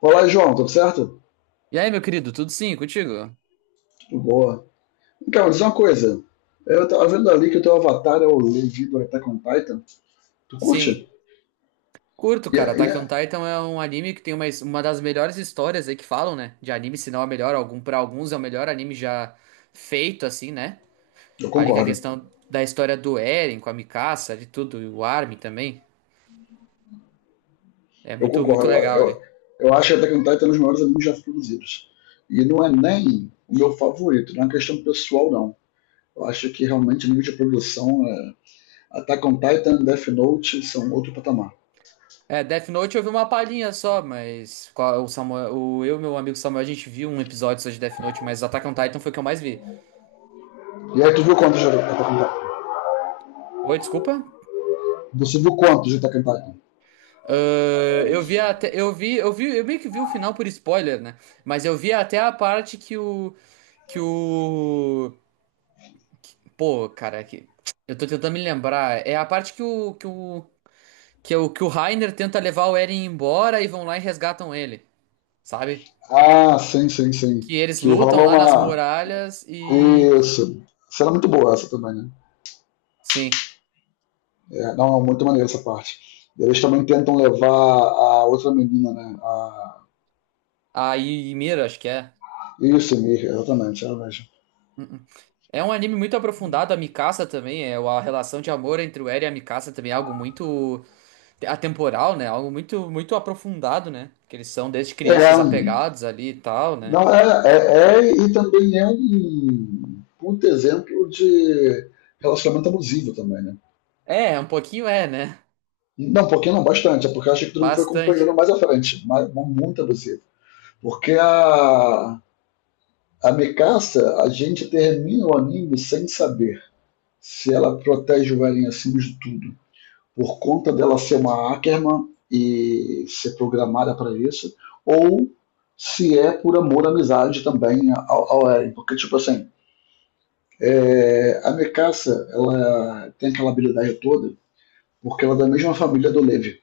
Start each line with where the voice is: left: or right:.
left: Olá, João, tudo certo?
right: E aí, meu querido, tudo sim contigo?
left: Tudo boa. Então, diz uma coisa. Eu tava vendo ali que o teu avatar é o Levi do Attack on Titan. Tu
right: Sim.
left: curte?
right: Curto,
left: E
right: cara.
left: é- e
right: Attack on
left: é-
right: Titan é um anime que tem uma das melhores histórias aí que falam, né? De anime, se não é o melhor, algum, para alguns é o melhor anime já feito, assim, né?
left: Eu
right: Ali com a
left: concordo.
right: questão da história do Eren, com a Mikasa, de tudo, e o Armin também. É
left: Eu
right: muito, muito
left: concordo. Eu,
right: legal
left: eu,
right: ali.
left: eu acho que Attack on Titan é um dos maiores animes já produzidos. E não é nem o meu favorito, não é uma questão pessoal, não. Eu acho que realmente o nível de produção é. Attack on Titan, Death Note são outro patamar.
right: É, Death Note eu vi uma palhinha só, mas o Samuel, eu e meu amigo Samuel, a gente viu um episódio só de Death Note, mas Attack on Titan foi o que eu mais vi.
left: E aí, tu viu quantos de Attack on Titan?
right: Oi, desculpa?
left: Você viu quantos de Attack on Titan?
right: Ah, eu meio que vi o final por spoiler, né? Mas eu vi até a parte que o, pô, cara, que, eu tô tentando me lembrar. É a parte que é o, que o Reiner tenta levar o Eren embora e vão lá e resgatam ele, sabe?
left: Ah, sim, sim, sim.
right: Que eles
left: Que
right: lutam
left: rola
right: lá nas
left: uma
right: muralhas e,
left: isso. Será muito boa essa também, né?
right: sim,
left: É, não, é muito maneira essa parte. Eles também tentam levar a outra menina, né? A...
right: a Mira, acho que é.
left: Isso, Mir, exatamente, é ela mesmo.
right: uh É um anime muito aprofundado, a Mikasa também, é a relação de amor entre o Eren e a Mikasa também é algo muito atemporal, né? Algo muito muito aprofundado, né? Que eles são desde
left: É,
right: crianças apegados ali e tal, né?
left: não, é, é, é, e também é um puto exemplo de relacionamento abusivo também, né?
right: É, um pouquinho é, né?
left: Não, um pouquinho não, bastante. É porque eu acho que todo mundo foi
right: Bastante.
left: acompanhando mais à frente, mas muito abusivo. Porque a Mikasa, a gente termina o anime sem saber se ela protege o galinho acima de tudo, por conta dela ser uma Ackerman e ser programada para isso, ou se é por amor, amizade também ao Eren. Porque, tipo assim, é, a Mekassa, ela tem aquela habilidade toda, porque ela é da mesma família do Levi.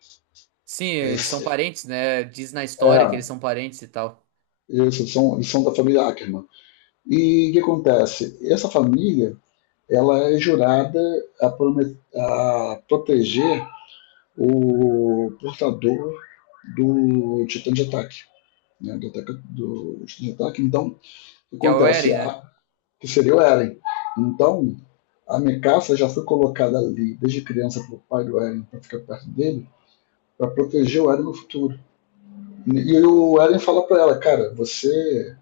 right: Sim,
left: Eles,
right: eles são parentes, né? Diz na história que eles
left: é,
right: são parentes e tal.
left: eles são da família Ackerman. E o que acontece? Essa família, ela é jurada a, a proteger o portador do titã de ataque. Né, do, ataque do titã de ataque. Então, o que
right: Que é o
left: acontece?
right: Eren, né?
left: A, que seria o Eren. Então, a Mikaça já foi colocada ali desde criança pelo pai do Eren para ficar perto dele, para proteger o Eren no futuro. E o Eren fala para ela, cara, você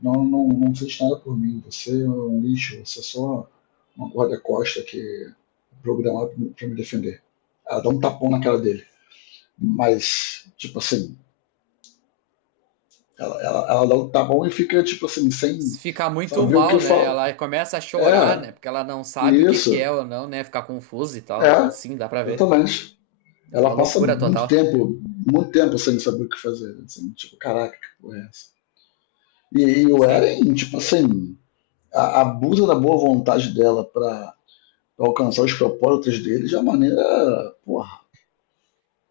left: não fez nada por mim, você é um lixo, você é só uma corda costa que é programada para me defender. Ela dá um tapão na cara dele. Mas, tipo assim, Ela dá um tá bom e fica, tipo assim, sem
right: Se ficar muito
left: saber o que eu
right: mal, né?
left: falo.
right: Ela começa a chorar,
left: É,
right: né? Porque ela não sabe o que que é
left: isso.
right: ou não, né? Ficar confusa e tal. Eu,
left: É,
right: sim, dá pra ver.
left: exatamente.
right: É uma
left: Ela passa
right: loucura total.
left: muito tempo sem saber o que fazer. Assim, tipo, caraca, que porra é essa? E o
right: Sim,
left: Eren, tipo assim, a, abusa da boa vontade dela pra, alcançar os propósitos dele de uma maneira, porra,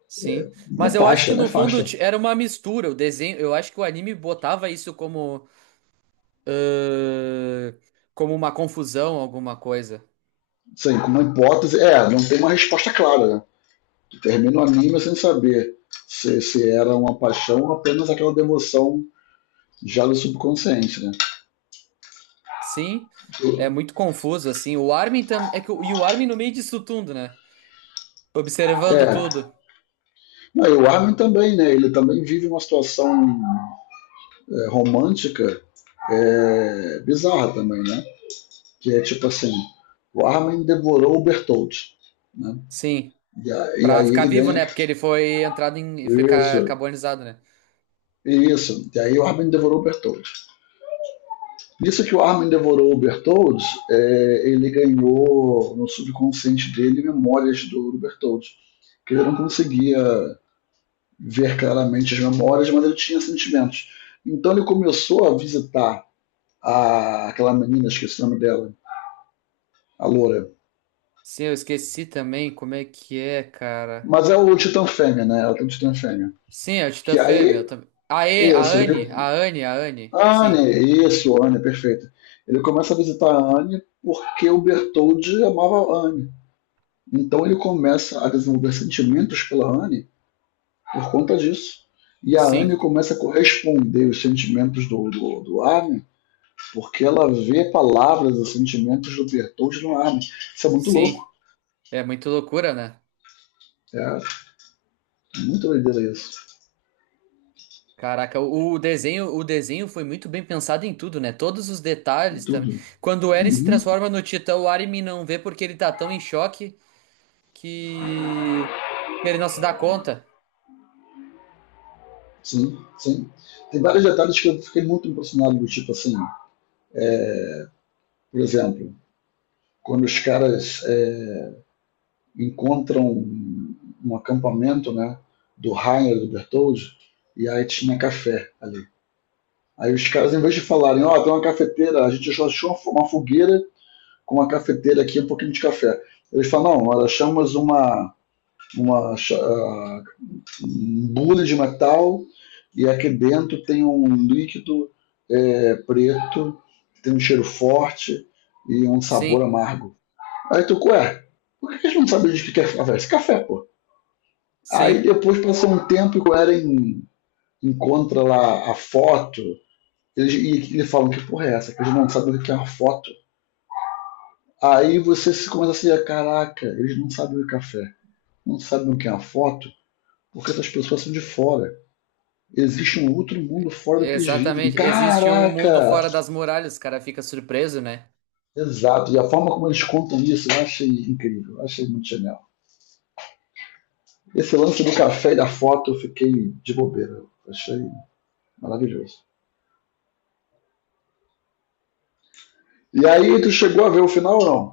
right: sim. Mas eu acho
left: nefasta,
right: que no
left: nefasta.
right: fundo era uma mistura. O desenho, eu acho que o anime botava isso como eh, como uma confusão, alguma coisa.
left: Sim, com uma hipótese. É, não tem uma resposta clara, né? Termina o anime sem saber se era uma paixão ou apenas aquela devoção já do subconsciente, né?
right: Sim, é muito confuso, assim. O Armin também. É que, e o Armin no meio disso tudo, né? Observando
left: É.
right: tudo.
left: Não, e o Armin também, né? Ele também vive uma situação é, romântica é, bizarra também, né? Que é tipo assim, o Armin devorou o Bertolt, né?
right: Sim.
left: E, e
right: Pra
left: aí
right: ficar
left: ele
right: vivo,
left: ganha
right: né?
left: isso,
right: Porque ele foi entrado em. Ficar carbonizado, né?
left: isso. E aí o Armin devorou o Bertolt. Nisso que o Armin devorou o Bertolds, é, ele ganhou no subconsciente dele memórias do Bertolds, que ele não conseguia ver claramente as memórias, mas ele tinha sentimentos. Então ele começou a visitar a, aquela menina, esqueci o nome dela, a loura.
right: Sim, eu esqueci também como é que é, cara.
left: Mas é o Titã Fêmea, né? Ela tem o Titã Fêmea.
right: Sim, é o Titã
left: Que
right: Fêmea.
left: aí,
right: Também. A, e,
left: isso, ele,
right: A Anne. Sim.
left: Anne, isso, Anne, perfeito. Ele começa a visitar a Anne porque o Bertoldi amava a Anne. Então ele começa a desenvolver sentimentos pela Anne por conta disso. E a
right: Sim,
left: Anne começa a corresponder os sentimentos do Armin, porque ela vê palavras e sentimentos do Bertold no Armin. Isso é muito louco.
right: sim. É muito loucura, né?
left: É muito doideira isso.
right: Caraca, o desenho, o desenho foi muito bem pensado em tudo, né? Todos os detalhes também.
left: Tudo.
right: Quando o Eren se
left: Uhum.
right: transforma no Titã, o Armin não vê porque ele tá tão em choque que que ele não se dá conta.
left: Sim, sim. Tem vários detalhes que eu fiquei muito impressionado, do tipo assim, por exemplo, quando os caras é, encontram um, um acampamento, né, do Rainer, do Bertoldi, e aí tinha café ali. Aí os caras, em vez de falarem, ó, tem uma cafeteira, a gente achou uma fogueira com uma cafeteira aqui, um pouquinho de café. Eles falam, não, nós achamos uma, uma uh, um bule de metal e aqui dentro tem um líquido é, preto, tem um cheiro forte e um sabor
right: Sim,
left: amargo. Aí tu, ué, por que a gente não sabe o que é café? Esse café, pô. Aí
right: sim,
left: depois passou um tempo e o Eren encontra lá a foto. Eles, e eles falam que porra é essa? Que eles não sabem o que é uma foto. Aí você se começa a se dizer, caraca, eles não sabem o que é café. Não sabem o que é uma foto, porque essas pessoas são de fora. Existe um outro mundo fora do que eles vivem.
right: exatamente. Existe o mundo
left: Caraca!
right: fora das muralhas, o cara fica surpreso, né?
left: Exato. E a forma como eles contam isso, eu achei incrível. Eu achei muito genial. Esse lance do café e da foto, eu fiquei de bobeira. Eu achei maravilhoso. E aí, tu chegou a ver o final ou não?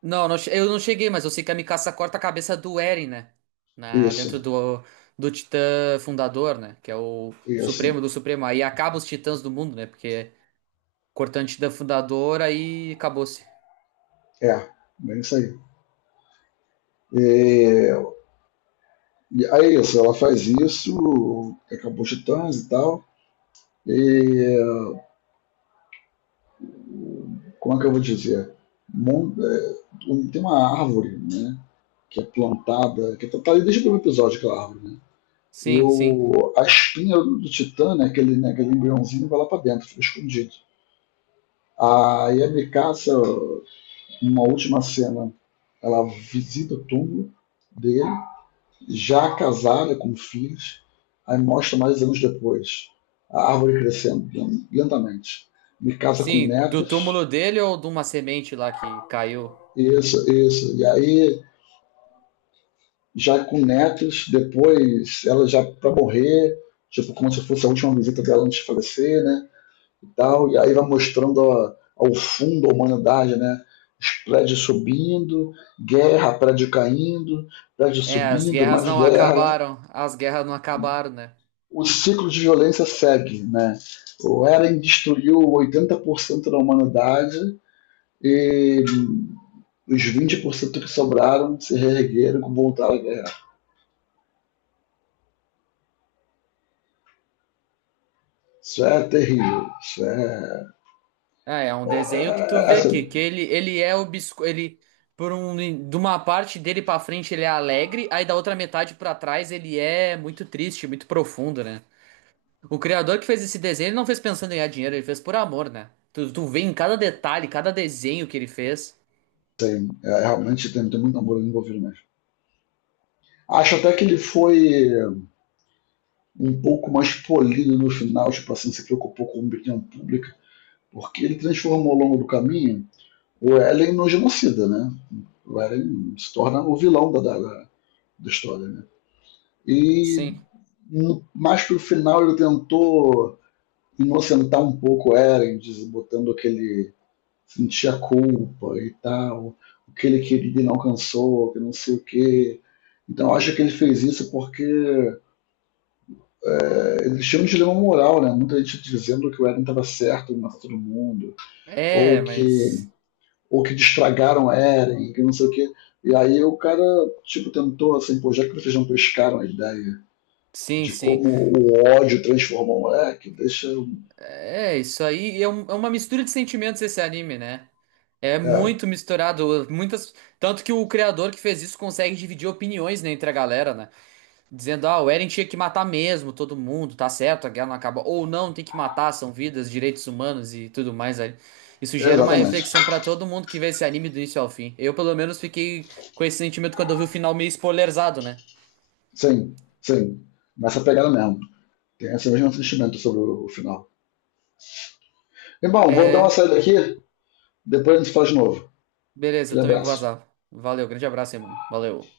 right: Não, eu não cheguei, mas eu sei que a Mikasa corta a cabeça do Eren, né?
left: Isso,
right: Dentro do, do Titã Fundador, né? Que é o
left: isso.
right: Supremo do Supremo. Aí acaba os Titãs do mundo, né? Porque cortante da fundadora e acabou-se.
left: É, bem isso aí. E aí é isso, ela faz isso, acabou os titãs e tal. E como é que eu vou dizer? Tem uma árvore, né? Que é plantada, que tá ali desde o primeiro episódio, aquela árvore, né? E
right: Sim, sim.
left: o, a espinha do Titã, né, aquele embriãozinho, vai lá pra dentro, fica escondido. Aí a Mikasa, numa última cena, ela visita o túmulo dele já casada, com filhos, aí mostra mais anos depois, a árvore crescendo lentamente. Me casa com
right: Sim, do
left: netos,
right: túmulo dele ou de uma semente lá que caiu?
left: isso, isso. E aí, já com netos, depois ela já para morrer, tipo, como se fosse a última visita dela antes de falecer, né? E, tal, e aí vai mostrando a, ao fundo a humanidade, né? Os prédios subindo, guerra, prédio caindo, prédio
right: É, as
left: subindo,
right: guerras
left: mais
right: não
left: guerra, né?
right: acabaram. As guerras não acabaram, né?
left: O ciclo de violência segue, né? O Eren destruiu 80% da humanidade e os 20% que sobraram se reergueram e voltaram à guerra. Isso é terrível. Isso é,
right: É, é um desenho que tu
left: é, é
right: vê que
left: assim,
right: que ele, ele é obscuro, ele por um de uma parte dele pra frente ele é alegre, aí da outra metade pra trás ele é muito triste, muito profundo, né? O criador que fez esse desenho, ele não fez pensando em ganhar dinheiro, ele fez por amor, né? Tu, tu vê em cada detalhe, cada desenho que ele fez.
left: é realmente tem, tem muito amor envolvido mesmo. Acho até que ele foi um pouco mais polido no final, tipo assim, se preocupou com a opinião pública, porque ele transformou ao longo do caminho o Ellen no genocida, né? O Ellen se torna o vilão da história, né? E
right: Sim.
left: no, mais pro final ele tentou inocentar um pouco Eren, botando aquele sentir a culpa e tal, o que ele queria e não alcançou, que não sei o que. Então eu acho que ele fez isso porque é, ele tinha um dilema moral, né? Muita gente dizendo que o Eren estava certo em todo mundo,
right: É,
left: ou que
right: mas
left: ou que destragaram o Eren, que não sei o que. E aí o cara tipo tentou assim, pô, já que vocês não pescaram a ideia
right: sim,
left: de
right: sim.
left: como o ódio transforma o moleque, deixa o
right: É, isso aí é, é uma mistura de sentimentos esse anime, né? É
left: é,
right: muito misturado, muitas, tanto que o criador que fez isso consegue dividir opiniões, né, entre a galera, né? Dizendo, ah, o Eren tinha que matar mesmo todo mundo, tá certo, a guerra não acaba, ou não, tem que matar, são vidas, direitos humanos e tudo mais aí. Isso gera uma
left: exatamente.
right: reflexão pra todo mundo que vê esse anime do início ao fim. Eu, pelo menos, fiquei com esse sentimento quando eu vi o final meio spoilerzado, né?
left: Sim, sim. Nessa pegada mesmo. Tem esse mesmo sentimento sobre o final. E bom, vou dar uma
right: É,
left: saída aqui, depois a gente fala de novo.
right: beleza, eu
left: Aquele
right: também vou
left: abraço.
right: vazar. Valeu, grande abraço aí, mano. Valeu.